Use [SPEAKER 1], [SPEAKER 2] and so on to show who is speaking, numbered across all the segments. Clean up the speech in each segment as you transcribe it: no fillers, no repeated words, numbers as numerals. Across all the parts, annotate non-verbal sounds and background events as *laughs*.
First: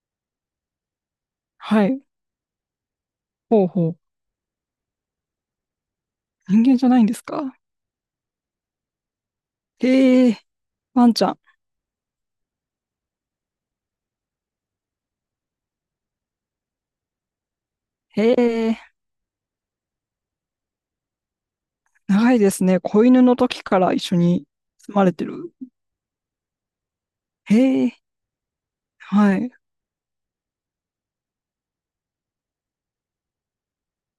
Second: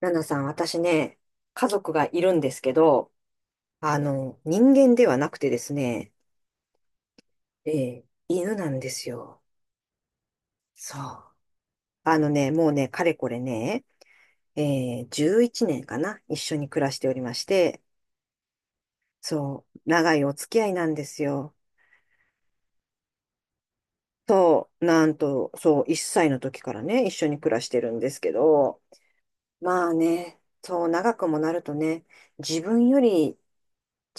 [SPEAKER 1] ナナさん、私ね、家
[SPEAKER 2] は
[SPEAKER 1] 族
[SPEAKER 2] い。
[SPEAKER 1] がいるんですけど、
[SPEAKER 2] ほうほう。
[SPEAKER 1] 人間ではなくてですね、
[SPEAKER 2] 人間じゃないんですか？
[SPEAKER 1] え犬なんですよ。
[SPEAKER 2] へえ、
[SPEAKER 1] そ
[SPEAKER 2] ワンちゃ
[SPEAKER 1] う。
[SPEAKER 2] ん。
[SPEAKER 1] あのね、もうね、かれこれね、え11年かな、一緒に暮らしておりまして、
[SPEAKER 2] へえ、
[SPEAKER 1] そう、長いお付き合いなんですよ。
[SPEAKER 2] 長いですね。子犬の時から一緒に
[SPEAKER 1] そう、
[SPEAKER 2] 住ま
[SPEAKER 1] な
[SPEAKER 2] れ
[SPEAKER 1] ん
[SPEAKER 2] て
[SPEAKER 1] と、
[SPEAKER 2] る。
[SPEAKER 1] そう、1歳の時からね、一緒に暮
[SPEAKER 2] へ
[SPEAKER 1] らしてる
[SPEAKER 2] え、
[SPEAKER 1] んですけど、
[SPEAKER 2] はい。
[SPEAKER 1] まあね、そう、長くもなるとね、自分より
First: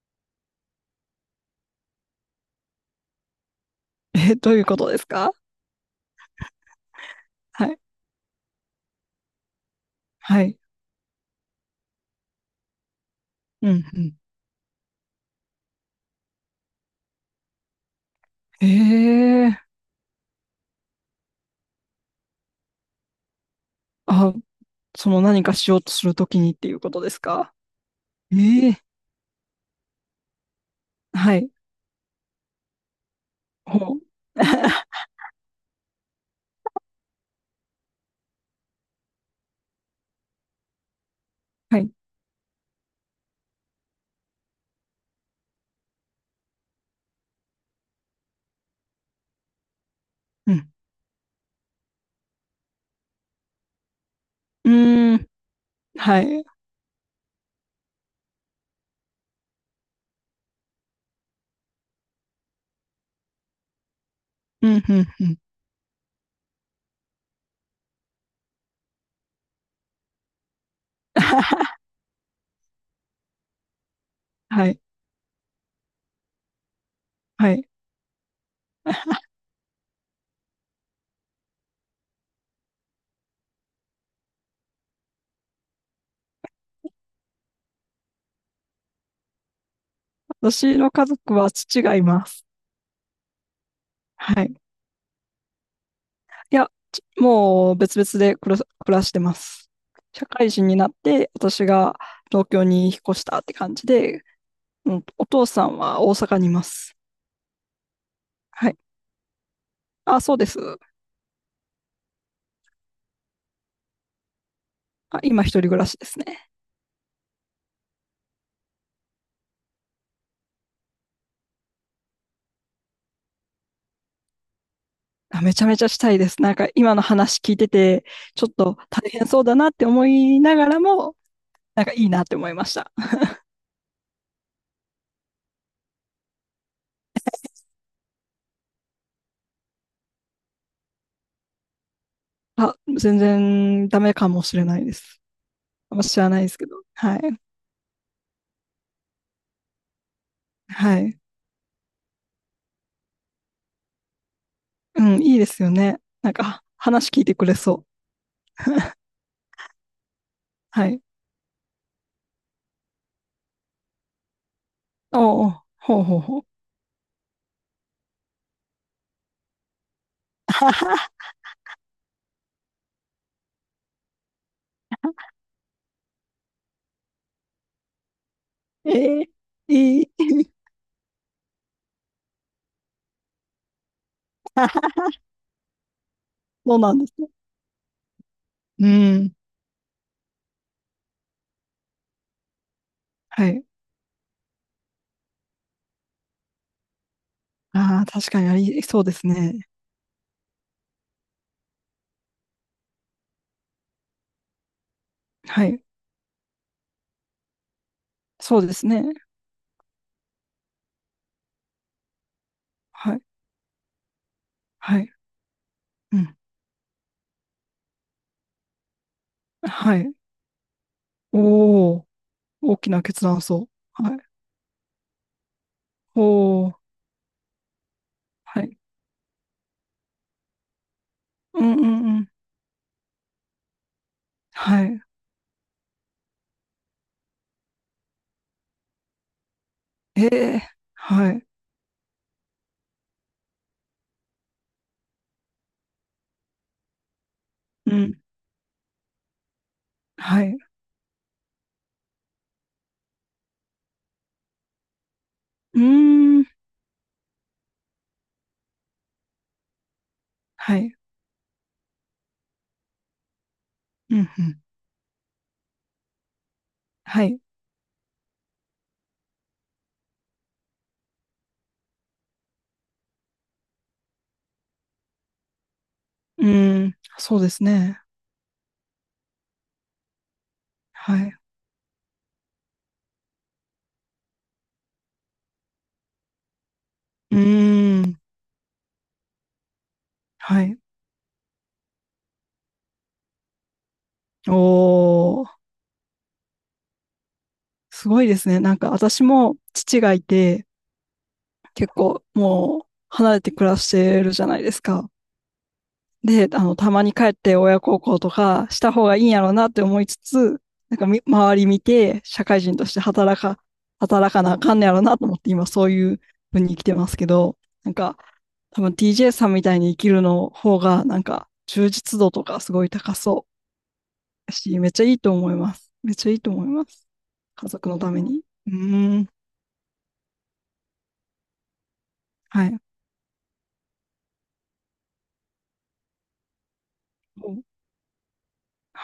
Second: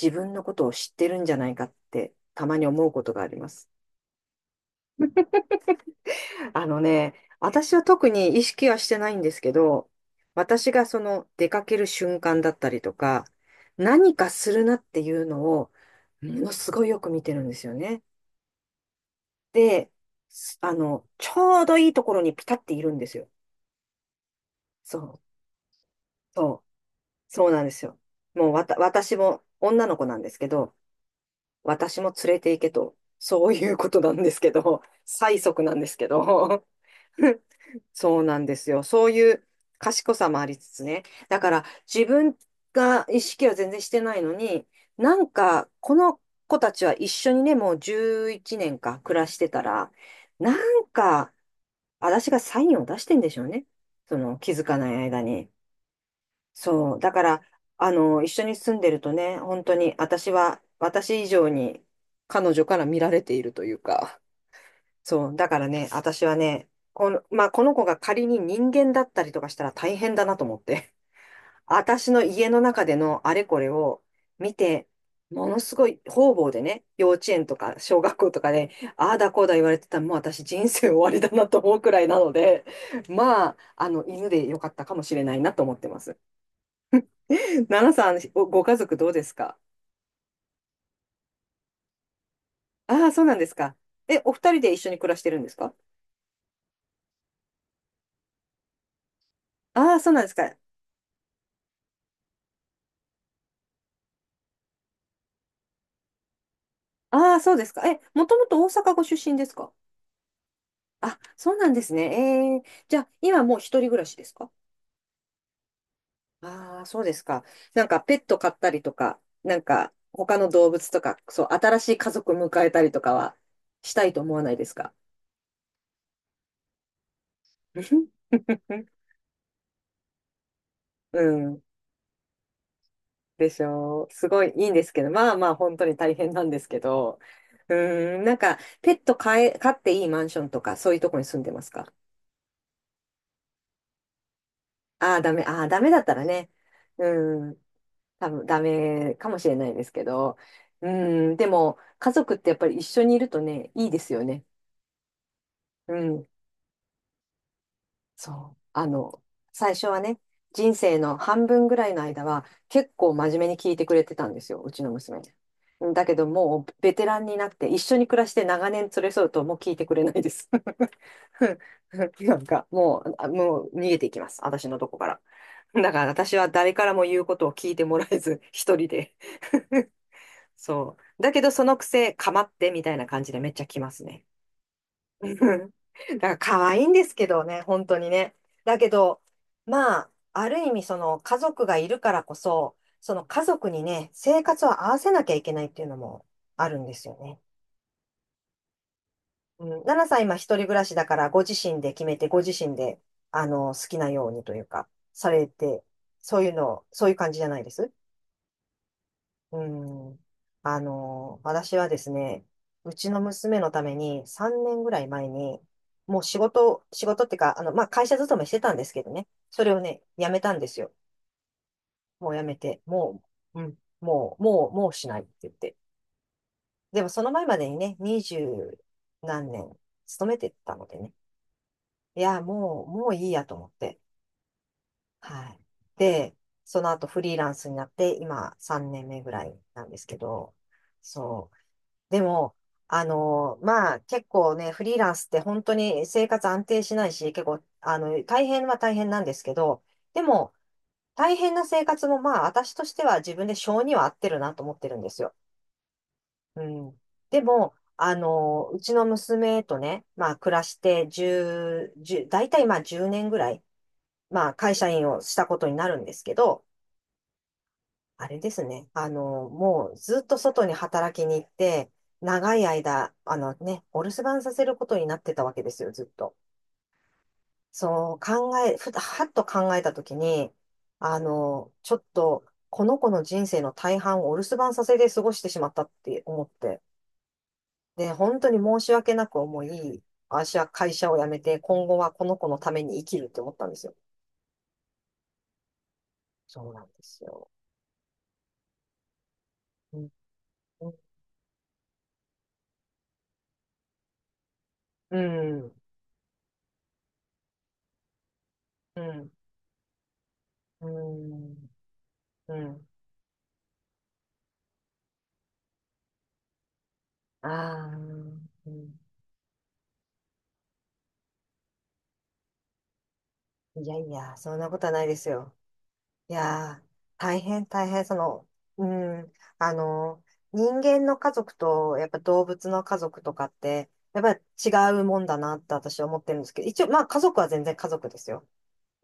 [SPEAKER 1] 自分のことを知ってるんじゃないかって、たまに思うことがあります。
[SPEAKER 2] え、どういうことですか？
[SPEAKER 1] あのね、
[SPEAKER 2] は
[SPEAKER 1] 私
[SPEAKER 2] い。
[SPEAKER 1] は特に意識はしてないんですけど、
[SPEAKER 2] はい。
[SPEAKER 1] 私がその出かける瞬間だったりとか、
[SPEAKER 2] うん、う
[SPEAKER 1] 何かするなっていうのを、ものすごいよく見てるんですよね。
[SPEAKER 2] ん。へえ、
[SPEAKER 1] で、すあの、ちょうどいいところにピタっているんですよ。
[SPEAKER 2] あ、
[SPEAKER 1] そ
[SPEAKER 2] そ
[SPEAKER 1] う、
[SPEAKER 2] の何かしようとするときにっ
[SPEAKER 1] そ
[SPEAKER 2] て
[SPEAKER 1] う、
[SPEAKER 2] いうことです
[SPEAKER 1] そう
[SPEAKER 2] か？
[SPEAKER 1] なんですよ。もう
[SPEAKER 2] ええ、
[SPEAKER 1] 私も女の子なんですけど、
[SPEAKER 2] はい。
[SPEAKER 1] 私も連れて行けと、そういうこ
[SPEAKER 2] ほう。
[SPEAKER 1] となんですけど、
[SPEAKER 2] *laughs*
[SPEAKER 1] 催促なんですけど、*laughs* そうなんですよ。そういう賢さもありつつね。だから
[SPEAKER 2] はい。
[SPEAKER 1] 自分が意識は全然してないのに、なんかこの子たちは一緒にね、もう11年か暮らしてたら、
[SPEAKER 2] う
[SPEAKER 1] な
[SPEAKER 2] ん。
[SPEAKER 1] んか私がサインを出してんでしょうね。その気づ
[SPEAKER 2] う
[SPEAKER 1] かない
[SPEAKER 2] ー
[SPEAKER 1] 間
[SPEAKER 2] ん、
[SPEAKER 1] に。
[SPEAKER 2] はい。
[SPEAKER 1] そう。だから、一緒に住んでるとね、本当に私は、私以上に彼女から見られているというか。
[SPEAKER 2] うん、うん、う
[SPEAKER 1] そう。
[SPEAKER 2] ん。
[SPEAKER 1] だからね、私はね、この、まあ、この子が仮に人間だったりとかしたら大変だなと思って。*laughs*
[SPEAKER 2] *laughs*
[SPEAKER 1] 私の家の中でのあれこれを見
[SPEAKER 2] はい。
[SPEAKER 1] て、ものすごい方々でね、幼稚園
[SPEAKER 2] は
[SPEAKER 1] と
[SPEAKER 2] い。
[SPEAKER 1] か小学校とかで、ああだこうだ言われてたら、もう私人生終わりだなと思うくらいなので、まあ、犬でよかったかもしれないなと思ってます。*laughs* 奈々さん、ご家族どうですか？
[SPEAKER 2] 私の家族は父がいます。
[SPEAKER 1] ああそうなんですか。え、お
[SPEAKER 2] は
[SPEAKER 1] 二
[SPEAKER 2] い。
[SPEAKER 1] 人で一緒に暮らしてるんですか？
[SPEAKER 2] いや、ちもう別々で暮らしてます。
[SPEAKER 1] ああそうなん
[SPEAKER 2] 社
[SPEAKER 1] です
[SPEAKER 2] 会
[SPEAKER 1] か。
[SPEAKER 2] 人になって、私が東京に引っ越したって感じで、うん、お父さんは大阪にいます。
[SPEAKER 1] ああ、そうですか。え、もともと大
[SPEAKER 2] はい。
[SPEAKER 1] 阪ご出身ですか？
[SPEAKER 2] あ、そうです。
[SPEAKER 1] あ、そうなんですね。ええ、じゃあ、今もう一人暮らしですか？
[SPEAKER 2] あ、今一人暮らしですね。
[SPEAKER 1] ああそうですか。なんか、ペット飼ったりとか、なんか、他の動物とか、そう、新しい家族迎えたりとかは、したいと思わないですか？
[SPEAKER 2] あ、めちゃめちゃしたいです。なんか今の話聞いてて、
[SPEAKER 1] *laughs*
[SPEAKER 2] ちょっと大変そうだなって思いながらも、
[SPEAKER 1] うん。
[SPEAKER 2] なんかいいなって思いました。
[SPEAKER 1] でしょう。すごいいいんですけど、まあまあ、本当に大変なんですけど。うん、なんか、ペット飼っていいマンションとか、そういうとこに住んでますか？
[SPEAKER 2] あ、全然ダメかもしれないで
[SPEAKER 1] ああー、
[SPEAKER 2] す。
[SPEAKER 1] ダメ。ああ、ダメ
[SPEAKER 2] あん
[SPEAKER 1] だっ
[SPEAKER 2] ま
[SPEAKER 1] た
[SPEAKER 2] 知
[SPEAKER 1] ら
[SPEAKER 2] らない
[SPEAKER 1] ね。
[SPEAKER 2] ですけど。はい。
[SPEAKER 1] うん。多分ダメかもしれないですけど、う
[SPEAKER 2] はい。
[SPEAKER 1] ん、でも家族ってやっぱり一緒にいるとね、いいですよね。
[SPEAKER 2] うん、いいですよ
[SPEAKER 1] う
[SPEAKER 2] ね。
[SPEAKER 1] ん、
[SPEAKER 2] なんか話聞いてくれそ
[SPEAKER 1] そ
[SPEAKER 2] う。
[SPEAKER 1] う。
[SPEAKER 2] *laughs*
[SPEAKER 1] 最初はね、人
[SPEAKER 2] は
[SPEAKER 1] 生
[SPEAKER 2] い。
[SPEAKER 1] の半分ぐらいの間は結構真面目に聞いてくれてたんですよ、うちの娘。
[SPEAKER 2] おう、ほう
[SPEAKER 1] だけ
[SPEAKER 2] ほう
[SPEAKER 1] ど
[SPEAKER 2] ほう。
[SPEAKER 1] もうベテランになって一緒に暮らして長年連れ添うともう聞いてくれないです。
[SPEAKER 2] *laughs*
[SPEAKER 1] *laughs* なんかもう、もう逃げていきます、私のとこから。だから私は誰からも言うことを聞いてもらえず、一人で
[SPEAKER 2] ええいい。
[SPEAKER 1] そう。だけど、そのくせ、かまってみたいな感じでめっちゃ来ますね。
[SPEAKER 2] *laughs*
[SPEAKER 1] *laughs* うん。だから可
[SPEAKER 2] そう
[SPEAKER 1] 愛いん
[SPEAKER 2] なん
[SPEAKER 1] で
[SPEAKER 2] です
[SPEAKER 1] すけ
[SPEAKER 2] ね。
[SPEAKER 1] どね、本当にね。だ
[SPEAKER 2] う
[SPEAKER 1] けど、
[SPEAKER 2] ん。
[SPEAKER 1] まあ、ある意味その家族がいるからこそ、その家
[SPEAKER 2] はい。
[SPEAKER 1] 族にね、生活を合わせなきゃいけないっていうのもあるんですよね。
[SPEAKER 2] ああ、確かにありそうです
[SPEAKER 1] う
[SPEAKER 2] ね。
[SPEAKER 1] ん、奈々さん今一人暮らしだからご自身で決めて、ご自身で、好きなようにというか、され
[SPEAKER 2] はい。
[SPEAKER 1] て、そういうの、そういう感じじゃないです？
[SPEAKER 2] そうですね。
[SPEAKER 1] うん。私はですね、うち
[SPEAKER 2] は
[SPEAKER 1] の
[SPEAKER 2] い。
[SPEAKER 1] 娘のために3年ぐら
[SPEAKER 2] は
[SPEAKER 1] い
[SPEAKER 2] い。
[SPEAKER 1] 前に、
[SPEAKER 2] う
[SPEAKER 1] もう
[SPEAKER 2] ん。
[SPEAKER 1] 仕事、仕事っていうか、まあ、会社勤めしてたんですけどね、それを
[SPEAKER 2] は
[SPEAKER 1] ね、
[SPEAKER 2] い。
[SPEAKER 1] 辞めたんですよ。
[SPEAKER 2] おお、
[SPEAKER 1] もう辞め
[SPEAKER 2] 大
[SPEAKER 1] て、
[SPEAKER 2] きな
[SPEAKER 1] も
[SPEAKER 2] 決断
[SPEAKER 1] う、う
[SPEAKER 2] そ
[SPEAKER 1] ん、
[SPEAKER 2] う。はい。
[SPEAKER 1] もう、もう、もうしないって言って。
[SPEAKER 2] おお、
[SPEAKER 1] でもその前までにね、二
[SPEAKER 2] はい。
[SPEAKER 1] 十何年勤めてたのでね、
[SPEAKER 2] うんうんう
[SPEAKER 1] い
[SPEAKER 2] ん。
[SPEAKER 1] や、もう、もういいやと思って。
[SPEAKER 2] はい。
[SPEAKER 1] はい。で、その後フリーランスになって、今3年目ぐらいなんですけ
[SPEAKER 2] え
[SPEAKER 1] ど、
[SPEAKER 2] えはい。
[SPEAKER 1] そう。でも、まあ、結構ね、フリーランスって本当に生活安定しないし、結構、
[SPEAKER 2] うん。
[SPEAKER 1] 大変は大変なんですけど、で
[SPEAKER 2] は
[SPEAKER 1] も、
[SPEAKER 2] い。
[SPEAKER 1] 大変な生活もまあ、私としては自分で性には合ってるなと思ってるんですよ。
[SPEAKER 2] うーん。
[SPEAKER 1] うん。でも、うちの娘とね、まあ、暮らし
[SPEAKER 2] はい。
[SPEAKER 1] て10、10、大体まあ10年ぐらい、
[SPEAKER 2] うんう
[SPEAKER 1] まあ、
[SPEAKER 2] ん。
[SPEAKER 1] 会社員をしたことになるんですけど、
[SPEAKER 2] はい。
[SPEAKER 1] あれですね。もうずっと外に働きに行って、長い間、あのね、お留守番させることになってたわけですよ、ずっと。
[SPEAKER 2] うーん。そうですね。
[SPEAKER 1] そう考え、ふはっと考えたときに、
[SPEAKER 2] はい。
[SPEAKER 1] ちょっと、この子の人生の大半をお留守番させて過ごしてしまったって思って。
[SPEAKER 2] うー
[SPEAKER 1] で、
[SPEAKER 2] ん。
[SPEAKER 1] 本当に申し訳なく思い、私
[SPEAKER 2] は
[SPEAKER 1] は
[SPEAKER 2] い。
[SPEAKER 1] 会社を辞めて、今後はこの子のために生きるって思ったんですよ。
[SPEAKER 2] おお。
[SPEAKER 1] そうなんですよ。
[SPEAKER 2] すごいですね。なんか私も
[SPEAKER 1] う
[SPEAKER 2] 父
[SPEAKER 1] ん、
[SPEAKER 2] がいて、
[SPEAKER 1] う
[SPEAKER 2] 結構もう離れて暮らしてるじゃないですか。
[SPEAKER 1] ん、
[SPEAKER 2] で、あの、たまに帰って親孝行とかした
[SPEAKER 1] う
[SPEAKER 2] 方がいいん
[SPEAKER 1] ん、
[SPEAKER 2] やろうなって思いつつ、
[SPEAKER 1] う
[SPEAKER 2] なんか周り
[SPEAKER 1] ん、
[SPEAKER 2] 見て社
[SPEAKER 1] う
[SPEAKER 2] 会人と
[SPEAKER 1] ん。
[SPEAKER 2] して働か、働かなあかんねやろうなと思って今そういう風に生きてますけ
[SPEAKER 1] あ
[SPEAKER 2] ど、なん
[SPEAKER 1] あ、
[SPEAKER 2] か
[SPEAKER 1] う
[SPEAKER 2] 多分
[SPEAKER 1] ん、
[SPEAKER 2] TJ さんみたいに生きるの方がなんか充実度とかすごい高そ
[SPEAKER 1] いやいや、
[SPEAKER 2] う
[SPEAKER 1] そんなこ
[SPEAKER 2] し、
[SPEAKER 1] と
[SPEAKER 2] めっ
[SPEAKER 1] は
[SPEAKER 2] ち
[SPEAKER 1] な
[SPEAKER 2] ゃ
[SPEAKER 1] い
[SPEAKER 2] い
[SPEAKER 1] で
[SPEAKER 2] い
[SPEAKER 1] す
[SPEAKER 2] と思
[SPEAKER 1] よ。
[SPEAKER 2] います。めっちゃ
[SPEAKER 1] い
[SPEAKER 2] いいと思い
[SPEAKER 1] や
[SPEAKER 2] ま
[SPEAKER 1] ー、
[SPEAKER 2] す。
[SPEAKER 1] 大変
[SPEAKER 2] 家
[SPEAKER 1] 大
[SPEAKER 2] 族の
[SPEAKER 1] 変、
[SPEAKER 2] ために。う
[SPEAKER 1] う
[SPEAKER 2] ーん。
[SPEAKER 1] ん、あの、人間の家族と、やっぱ動
[SPEAKER 2] は
[SPEAKER 1] 物
[SPEAKER 2] い。
[SPEAKER 1] の家族とかって、やっぱり違うもんだなって私は思ってるんですけど、一応、まあ家族は全然家族ですよ。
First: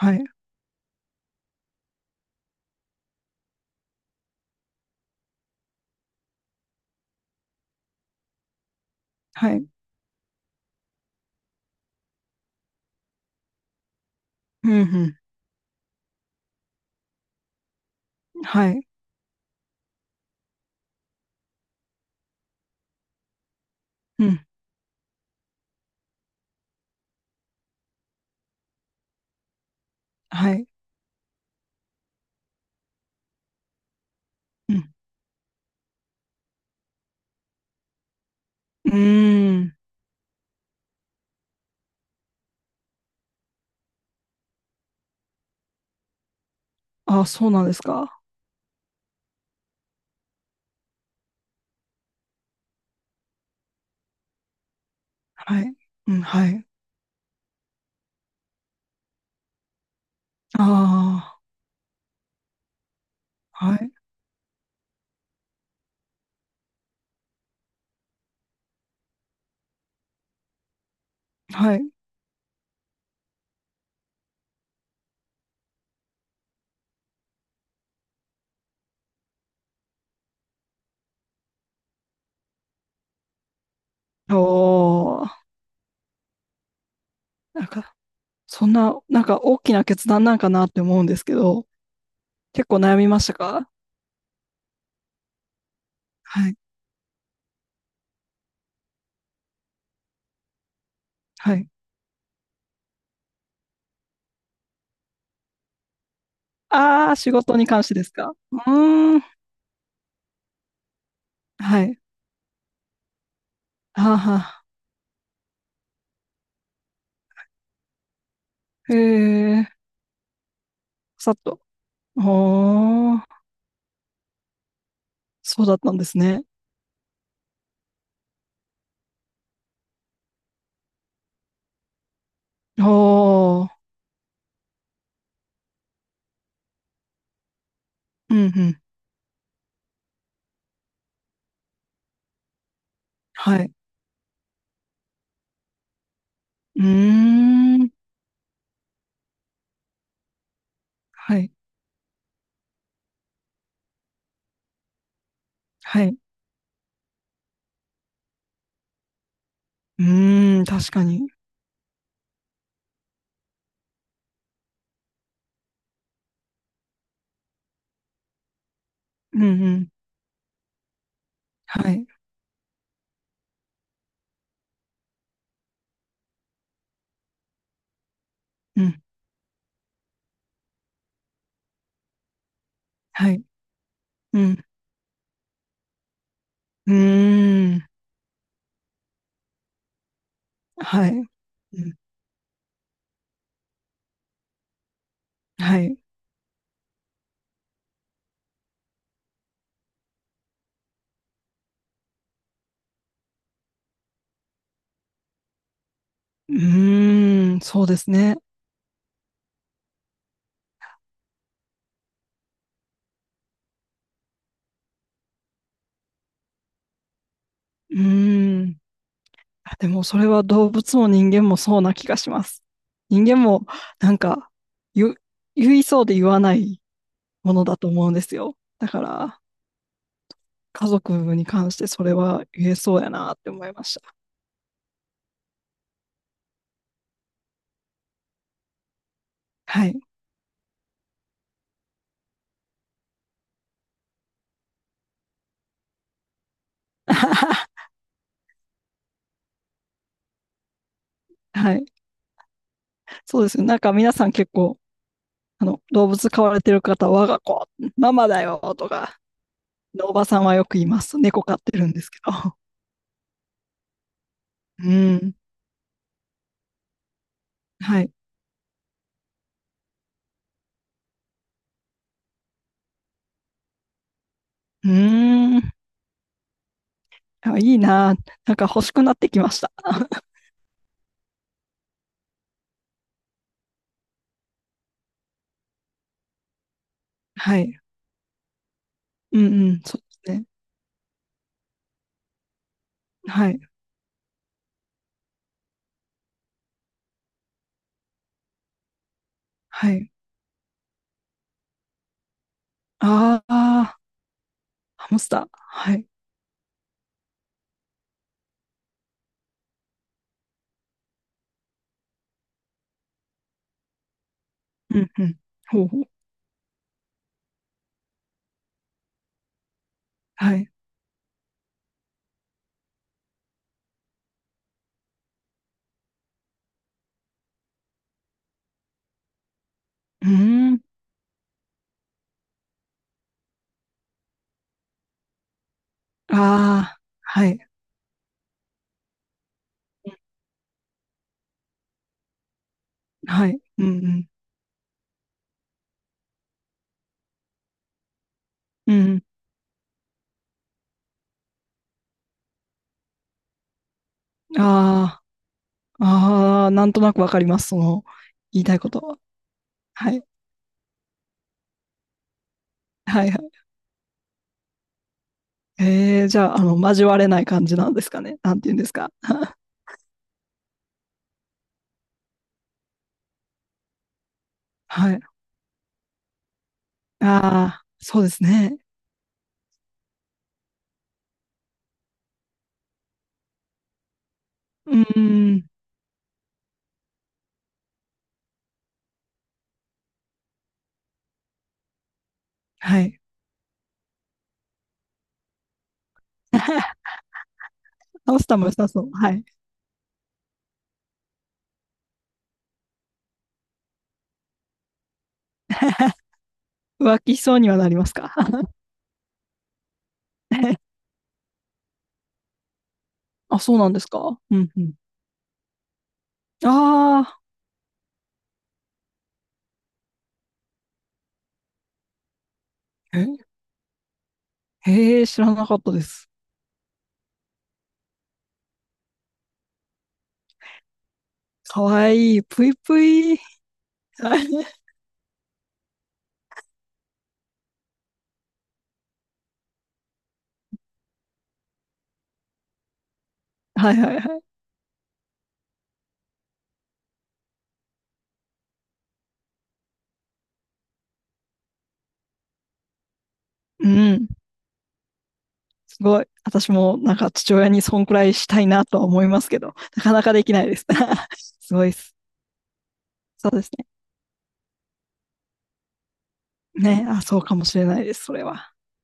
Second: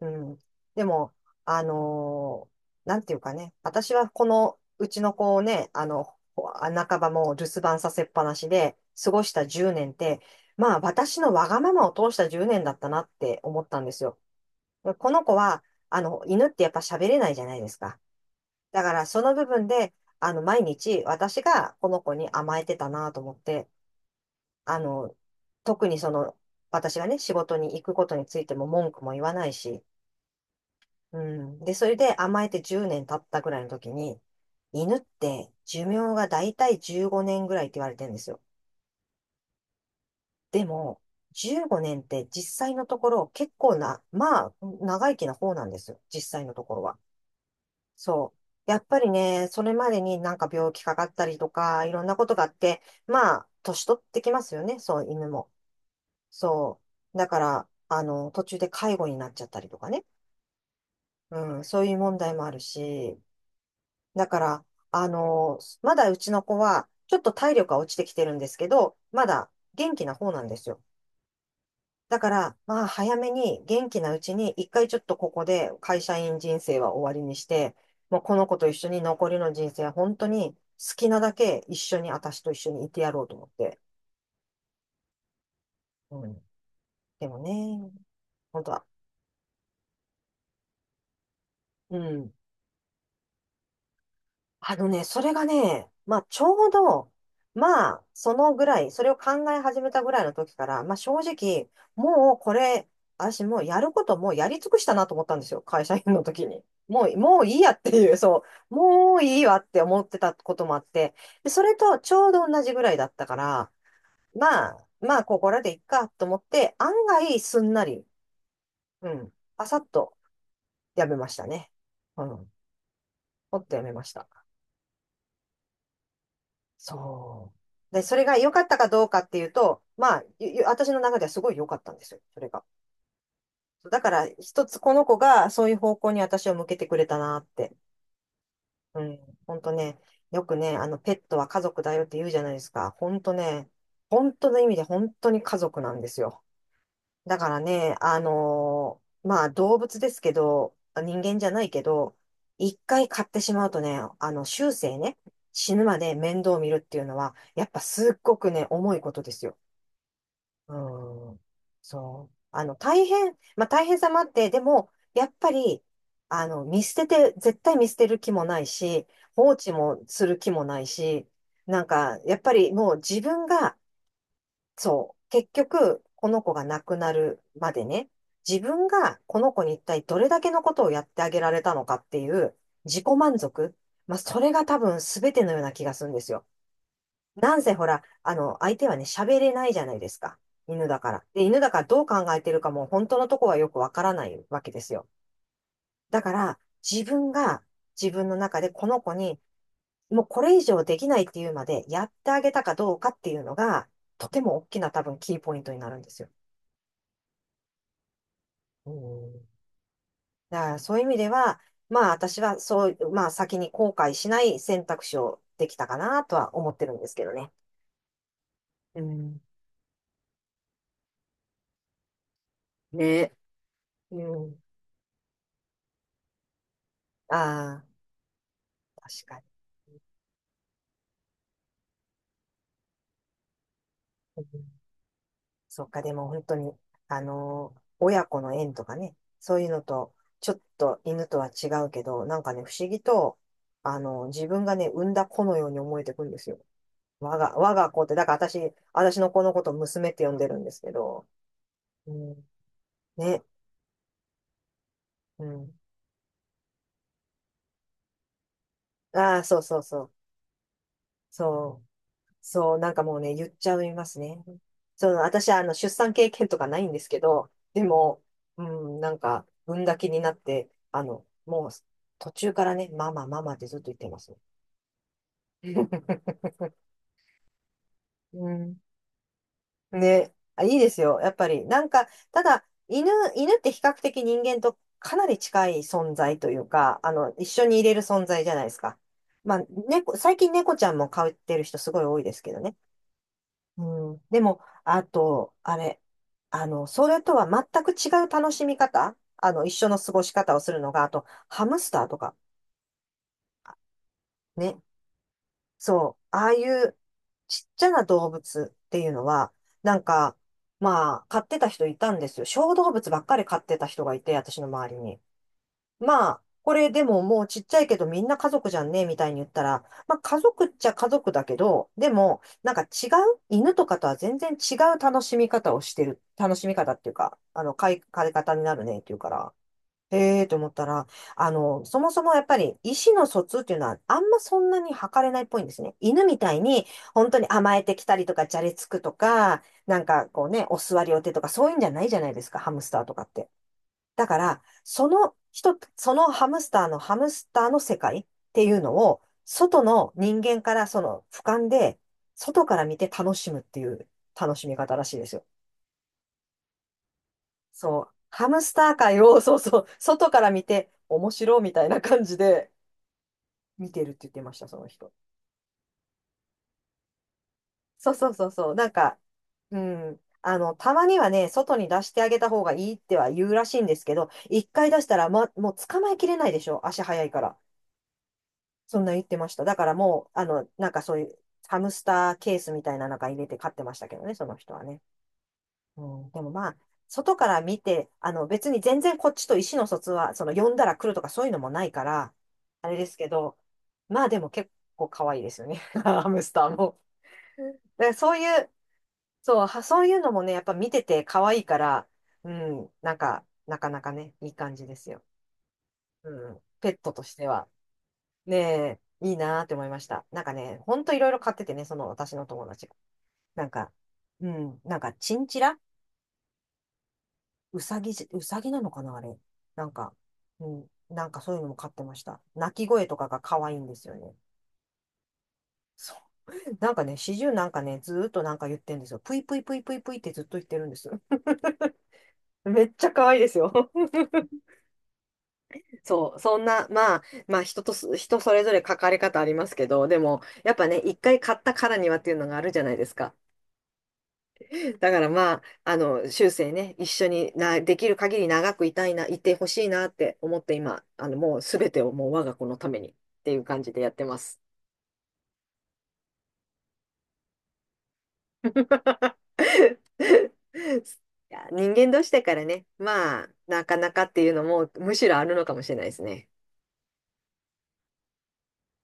[SPEAKER 1] う
[SPEAKER 2] い、
[SPEAKER 1] ん。でも、あのーなんていうかね、私はこの、うちの子をね、半ばもう留守番させっぱなしで過ごした
[SPEAKER 2] はい、
[SPEAKER 1] 10年って、まあ私のわがままを通した10年だったなって思ったんですよ。
[SPEAKER 2] う
[SPEAKER 1] こ
[SPEAKER 2] ん、
[SPEAKER 1] の子は、犬ってやっぱ喋れないじゃないですか。
[SPEAKER 2] うん。はい、
[SPEAKER 1] だからその部分で、毎日私がこの子に甘えてたなと思って、
[SPEAKER 2] うん。
[SPEAKER 1] あの、特に私がね、仕事に行くことについても文句も言わないし、
[SPEAKER 2] はい。
[SPEAKER 1] うん。で、それで甘えて10年経ったぐらいの時に、
[SPEAKER 2] うん。
[SPEAKER 1] 犬って寿命がだいたい15年ぐらいって言われてるんですよ。
[SPEAKER 2] うーん。
[SPEAKER 1] でも、15年って実際のところ結構な、まあ、長生きな方なんですよ。実際のところは。
[SPEAKER 2] あ、そうなんですか。
[SPEAKER 1] そう。やっぱりね、それまでになんか病気かかったりとか、いろんなことがあって、まあ、年取ってきますよね。そう、犬も。
[SPEAKER 2] はい。うん。はい。
[SPEAKER 1] そう。だから、途中で介護になっちゃったりとかね。
[SPEAKER 2] あ
[SPEAKER 1] うん、そういう問題もあるし、
[SPEAKER 2] あ、はい。
[SPEAKER 1] だから、まだうちの子は、ちょっと体力が落ちてきてるんですけど、まだ元気な方なんですよ。
[SPEAKER 2] はい。
[SPEAKER 1] だから、まあ、早めに元気なうちに、一回ちょっとここで会社員人生は終わりにして、もうこの子と一緒に残りの人生は本当に好きなだけ一緒に、私と一緒にいてやろうと思って。
[SPEAKER 2] おー、
[SPEAKER 1] うん。でも
[SPEAKER 2] なん
[SPEAKER 1] ね、
[SPEAKER 2] か、
[SPEAKER 1] 本
[SPEAKER 2] そ
[SPEAKER 1] 当
[SPEAKER 2] ん
[SPEAKER 1] は、
[SPEAKER 2] な、なんか大きな決断なんかなって思うんですけど、
[SPEAKER 1] うん。
[SPEAKER 2] 結構悩みましたか？
[SPEAKER 1] あのね、それがね、まあ、ち
[SPEAKER 2] はい。
[SPEAKER 1] ょうど、まあ、そのぐらい、それを考え始めたぐらいの時から、まあ、正
[SPEAKER 2] はい。
[SPEAKER 1] 直、もうこれ、私もうやることもうやり尽くしたなと思ったんですよ。会社員の時に。も
[SPEAKER 2] あ
[SPEAKER 1] う、
[SPEAKER 2] あ、仕
[SPEAKER 1] もうい
[SPEAKER 2] 事
[SPEAKER 1] い
[SPEAKER 2] に
[SPEAKER 1] やっ
[SPEAKER 2] 関し
[SPEAKER 1] て
[SPEAKER 2] てです
[SPEAKER 1] いう、
[SPEAKER 2] か？
[SPEAKER 1] そ
[SPEAKER 2] う
[SPEAKER 1] う、も
[SPEAKER 2] ーん。
[SPEAKER 1] ういいわって思ってたこともあって、で、それ
[SPEAKER 2] は
[SPEAKER 1] と
[SPEAKER 2] い。
[SPEAKER 1] ちょうど同じぐらいだったから、
[SPEAKER 2] はあはあ。
[SPEAKER 1] まあ、まあ、ここらでいっかと思って、案外すんなり、
[SPEAKER 2] へ
[SPEAKER 1] うん、パ
[SPEAKER 2] え、
[SPEAKER 1] サッとやめま
[SPEAKER 2] さ
[SPEAKER 1] し
[SPEAKER 2] っ
[SPEAKER 1] た
[SPEAKER 2] と。
[SPEAKER 1] ね。うん、
[SPEAKER 2] おー、
[SPEAKER 1] ほっとやめました。
[SPEAKER 2] そうだったんですね。
[SPEAKER 1] そう。で、それが良かったかどうかっていうと、まあ、私の中ではすごい良かったんですよ、それが。
[SPEAKER 2] おー、
[SPEAKER 1] だから、一つこの子がそういう方向に私を向けてくれたなって。
[SPEAKER 2] うん、うん。
[SPEAKER 1] うん、本当ね、よくね、ペットは家族だよって言うじゃないですか。本当
[SPEAKER 2] は
[SPEAKER 1] ね、
[SPEAKER 2] い。
[SPEAKER 1] 本当の意味で本当に家族なんですよ。
[SPEAKER 2] うー
[SPEAKER 1] だから
[SPEAKER 2] ん。
[SPEAKER 1] ね、まあ動物ですけど、人間
[SPEAKER 2] は
[SPEAKER 1] じゃ
[SPEAKER 2] い。
[SPEAKER 1] ないけど、一回買ってしまうとね、あの、終生ね、死ぬま
[SPEAKER 2] は
[SPEAKER 1] で
[SPEAKER 2] い。
[SPEAKER 1] 面倒を見るっていうのは、やっぱすっごくね、重いことですよ。
[SPEAKER 2] うーん。
[SPEAKER 1] う
[SPEAKER 2] 確かに。
[SPEAKER 1] ん。そう。あの、大変、まあ大変さもあって、でも、やっぱり、あの、見捨てて、絶対見捨てる気もないし、
[SPEAKER 2] うん
[SPEAKER 1] 放
[SPEAKER 2] う
[SPEAKER 1] 置
[SPEAKER 2] ん。
[SPEAKER 1] もする気もないし、なん
[SPEAKER 2] はい。
[SPEAKER 1] か、やっぱりもう自分がそう。結局、この子が亡くなるまでね、自
[SPEAKER 2] う
[SPEAKER 1] 分
[SPEAKER 2] ん。
[SPEAKER 1] がこの子に一体どれだけのことをやってあげられたのかっていう自己
[SPEAKER 2] は
[SPEAKER 1] 満
[SPEAKER 2] い。
[SPEAKER 1] 足。まあ、そ
[SPEAKER 2] う
[SPEAKER 1] れが
[SPEAKER 2] ん。
[SPEAKER 1] 多分全てのような気がするんですよ。
[SPEAKER 2] うー
[SPEAKER 1] なんせほ
[SPEAKER 2] ん。
[SPEAKER 1] ら、あの、相手はね、喋れないじゃないですか。犬だ
[SPEAKER 2] は
[SPEAKER 1] か
[SPEAKER 2] い。う
[SPEAKER 1] ら。
[SPEAKER 2] ん。
[SPEAKER 1] で、犬だからどう考えてるかも本当のとこはよくわからないわけですよ。
[SPEAKER 2] はい。
[SPEAKER 1] だから、自分が自分の中でこの子に、もうこれ以上できないっていうまでやってあげたかどうかっていうのが、とても大きな多分キーポイントになるんですよ。
[SPEAKER 2] うーん。そうですね。
[SPEAKER 1] うん。だからそういう意味では、まあ私はそう、まあ先に後悔しない選択肢をできたかなとは思ってるんですけどね。
[SPEAKER 2] うーん。
[SPEAKER 1] うん。
[SPEAKER 2] あ、でも、それは動物も人間もそうな気がします。人
[SPEAKER 1] ね。
[SPEAKER 2] 間も、なん
[SPEAKER 1] う
[SPEAKER 2] か、
[SPEAKER 1] ん。
[SPEAKER 2] 言、言いそうで言わないものだ
[SPEAKER 1] あ
[SPEAKER 2] と思うんですよ。だ
[SPEAKER 1] あ、
[SPEAKER 2] か
[SPEAKER 1] 確
[SPEAKER 2] ら、
[SPEAKER 1] かに。
[SPEAKER 2] 家族に関してそれは言えそうやなって思いました。
[SPEAKER 1] うん。そっか、でも本当に、親子の縁とかね、そういうの
[SPEAKER 2] はい。
[SPEAKER 1] と、ちょっと犬とは違うけど、なんかね、不思議と、自分がね、産んだ子のように思えてくるんですよ。
[SPEAKER 2] *laughs*
[SPEAKER 1] 我が子って、だから私の子のことを娘って呼んでるんですけど、
[SPEAKER 2] はい。
[SPEAKER 1] うん、
[SPEAKER 2] そ
[SPEAKER 1] ね、
[SPEAKER 2] うですね。なんか皆さん結構、
[SPEAKER 1] う
[SPEAKER 2] あ
[SPEAKER 1] ん。
[SPEAKER 2] の、動物飼われてる方は、我が子、ママだよとか、
[SPEAKER 1] ああ、そうそうそう。
[SPEAKER 2] おばさんはよく言います。猫飼って
[SPEAKER 1] そう。
[SPEAKER 2] るんですけど。
[SPEAKER 1] そう、なんかもうね、言っちゃいますね。
[SPEAKER 2] *laughs* う
[SPEAKER 1] その、
[SPEAKER 2] ん。
[SPEAKER 1] 私はあの、出産経験とかないんですけど、で
[SPEAKER 2] はい。
[SPEAKER 1] も、うん、なんか、産んだ気になって、あの、もう、途中からね、ママ、ママってずっと言ってます。
[SPEAKER 2] うーん。
[SPEAKER 1] *laughs*
[SPEAKER 2] あ、いいな。
[SPEAKER 1] う
[SPEAKER 2] なんか
[SPEAKER 1] ん。
[SPEAKER 2] 欲しくなってきました。*laughs*
[SPEAKER 1] ね、あ、いいですよ。やっぱり、なんか、ただ、犬って比較的人間とかなり近い存在というか、あの、一
[SPEAKER 2] は
[SPEAKER 1] 緒に
[SPEAKER 2] い。
[SPEAKER 1] いれる存在じゃないですか。
[SPEAKER 2] う
[SPEAKER 1] まあ、
[SPEAKER 2] んうん。そう
[SPEAKER 1] 猫、
[SPEAKER 2] で
[SPEAKER 1] 最
[SPEAKER 2] すね。
[SPEAKER 1] 近猫ちゃんも飼ってる人すごい多いですけどね。
[SPEAKER 2] はい。
[SPEAKER 1] うん、でも、あと、あれ、あの、それとは全く違う楽しみ方、あの、一緒
[SPEAKER 2] は
[SPEAKER 1] の
[SPEAKER 2] い。
[SPEAKER 1] 過ごし方をするのが、あと、ハムスターとか、
[SPEAKER 2] ああ、
[SPEAKER 1] ね。
[SPEAKER 2] ハムスター。はい。
[SPEAKER 1] そう、ああいうちっちゃな動物っていうのは、なんか、まあ、飼ってた人いたんですよ。小動物ばっかり飼ってた人がいて、私の周
[SPEAKER 2] う
[SPEAKER 1] り
[SPEAKER 2] ん
[SPEAKER 1] に。
[SPEAKER 2] うん。ほうほう。
[SPEAKER 1] まあ、これでももうちっちゃいけどみんな家族じゃんね、みたいに言ったら、まあ家
[SPEAKER 2] は
[SPEAKER 1] 族っ
[SPEAKER 2] い。
[SPEAKER 1] ちゃ家族だけど、でも、なんか違う、犬とかとは全然違う楽しみ方をしてる、楽しみ方っていうか、あの、飼い方になるねっていうから、
[SPEAKER 2] うー
[SPEAKER 1] へえと思っ
[SPEAKER 2] ん。
[SPEAKER 1] たら、あの、そもそもやっぱり意思の疎通っていうのはあんまそんなに測れないっぽいんですね。犬みたいに
[SPEAKER 2] ああ、
[SPEAKER 1] 本当に
[SPEAKER 2] はい。
[SPEAKER 1] 甘えてきたりとか、じゃれつくとか、なんかこうね、お座りお手とかそういうんじゃないじゃないですか、ハムスターとかっ
[SPEAKER 2] は
[SPEAKER 1] て。
[SPEAKER 2] い。うんう
[SPEAKER 1] だ
[SPEAKER 2] ん。
[SPEAKER 1] から、その人、そのハムスターの世界っていう
[SPEAKER 2] う
[SPEAKER 1] の
[SPEAKER 2] ん
[SPEAKER 1] を、
[SPEAKER 2] う
[SPEAKER 1] 外の人間からその俯瞰で、外から見て楽しむっていう楽
[SPEAKER 2] ん。
[SPEAKER 1] しみ方らしい
[SPEAKER 2] あ
[SPEAKER 1] ですよ。
[SPEAKER 2] あ、ああ、なんとなくわかります。そ
[SPEAKER 1] そ
[SPEAKER 2] の、
[SPEAKER 1] う。ハム
[SPEAKER 2] 言い
[SPEAKER 1] ス
[SPEAKER 2] たい
[SPEAKER 1] タ
[SPEAKER 2] こ
[SPEAKER 1] ー
[SPEAKER 2] と。
[SPEAKER 1] 界を、*laughs* そうそう、
[SPEAKER 2] はい。
[SPEAKER 1] 外から見て面白いみたいな感じで
[SPEAKER 2] はいはい。
[SPEAKER 1] 見てるって言ってました、その人。
[SPEAKER 2] えー、じゃあ、あの、交われない感じなんです
[SPEAKER 1] そう
[SPEAKER 2] か
[SPEAKER 1] そう
[SPEAKER 2] ね。
[SPEAKER 1] そう
[SPEAKER 2] なんて
[SPEAKER 1] そ
[SPEAKER 2] 言
[SPEAKER 1] う。
[SPEAKER 2] うんで
[SPEAKER 1] なん
[SPEAKER 2] すか。
[SPEAKER 1] か、うん。あの、たまにはね、外に出してあげた方がいいっては言うらしいんですけど、一回出し
[SPEAKER 2] は
[SPEAKER 1] た
[SPEAKER 2] い。
[SPEAKER 1] ら、ま、もう捕まえきれないでしょ、足早
[SPEAKER 2] あ
[SPEAKER 1] いから。
[SPEAKER 2] あ、そうですね。
[SPEAKER 1] そんな言ってました。だからもう、あの、なんかそういうハムスターケースみたいな中入れて飼ってましたけどね、その人は
[SPEAKER 2] う
[SPEAKER 1] ね。
[SPEAKER 2] ーん、
[SPEAKER 1] うん、でもまあ、外から見て、あの別に全然こっちと意思の疎通は、その呼んだら来るとかそういうのもないから、あれ
[SPEAKER 2] は
[SPEAKER 1] です
[SPEAKER 2] い。
[SPEAKER 1] けど、まあでも結構可愛いですよね、*laughs* ハムスターも。
[SPEAKER 2] *laughs*
[SPEAKER 1] で、
[SPEAKER 2] ハ
[SPEAKER 1] そう
[SPEAKER 2] ムスター
[SPEAKER 1] い
[SPEAKER 2] も
[SPEAKER 1] う、
[SPEAKER 2] 良さそう。はい。
[SPEAKER 1] そう、はそういうのもね、やっぱ見てて可愛いから、うん、なんか、なかなかね、いい感じですよ。うん、ペッ
[SPEAKER 2] *laughs*
[SPEAKER 1] ト
[SPEAKER 2] 浮
[SPEAKER 1] とし
[SPEAKER 2] 気し
[SPEAKER 1] て
[SPEAKER 2] そう
[SPEAKER 1] は。
[SPEAKER 2] にはなりますか？
[SPEAKER 1] ねえ、いいなーって思いました。なんかね、
[SPEAKER 2] *laughs*
[SPEAKER 1] ほんといろいろ買っててね、その私の友達が。
[SPEAKER 2] あ、
[SPEAKER 1] なん
[SPEAKER 2] そうな
[SPEAKER 1] か、
[SPEAKER 2] んですか？
[SPEAKER 1] う
[SPEAKER 2] うん
[SPEAKER 1] ん、
[SPEAKER 2] うん。
[SPEAKER 1] なんかチンチラ
[SPEAKER 2] あ
[SPEAKER 1] うさぎなのかなあれ。なんか、うん、なんかそういうのも買ってました。鳴き声と
[SPEAKER 2] あ、え、
[SPEAKER 1] かが可愛いんですよね。
[SPEAKER 2] へえ、知らなかったで
[SPEAKER 1] そ
[SPEAKER 2] す。
[SPEAKER 1] う。なんかね、始終なんかね、ずーっとなんか言ってんですよ。ぷいぷいぷいぷいぷいってずっと言ってるんです。
[SPEAKER 2] 可愛いい、
[SPEAKER 1] *laughs*
[SPEAKER 2] ぷい
[SPEAKER 1] めっ
[SPEAKER 2] ぷ
[SPEAKER 1] ちゃ可
[SPEAKER 2] い。
[SPEAKER 1] 愛いですよ。*laughs*
[SPEAKER 2] はい
[SPEAKER 1] そう、そんな、まあ、まあ人とす、人それぞれ書かれ方ありますけど、でも、やっぱね、一回買ったからにはっていうのがあるじゃないですか。
[SPEAKER 2] はいはいはい。
[SPEAKER 1] だからまあ、あの、終生ね、一緒にな、できる限り長くいたいな、いてほしいなって思って今、あの、もうすべてをもう我が子のためにっていう感
[SPEAKER 2] う
[SPEAKER 1] じでやって
[SPEAKER 2] ん、
[SPEAKER 1] ます。
[SPEAKER 2] すごい。私もなんか父親にそんくらいしたいなとは思いますけど、なかなか
[SPEAKER 1] *laughs*
[SPEAKER 2] できないです。
[SPEAKER 1] い
[SPEAKER 2] *laughs*
[SPEAKER 1] や、
[SPEAKER 2] すごいで
[SPEAKER 1] 人間
[SPEAKER 2] す。
[SPEAKER 1] 同士だからね、まあ、
[SPEAKER 2] そうです
[SPEAKER 1] な
[SPEAKER 2] ね。
[SPEAKER 1] かなかっていうのも、むしろあるのかもしれないですね。
[SPEAKER 2] ね、あ、そうかもしれないです、それは。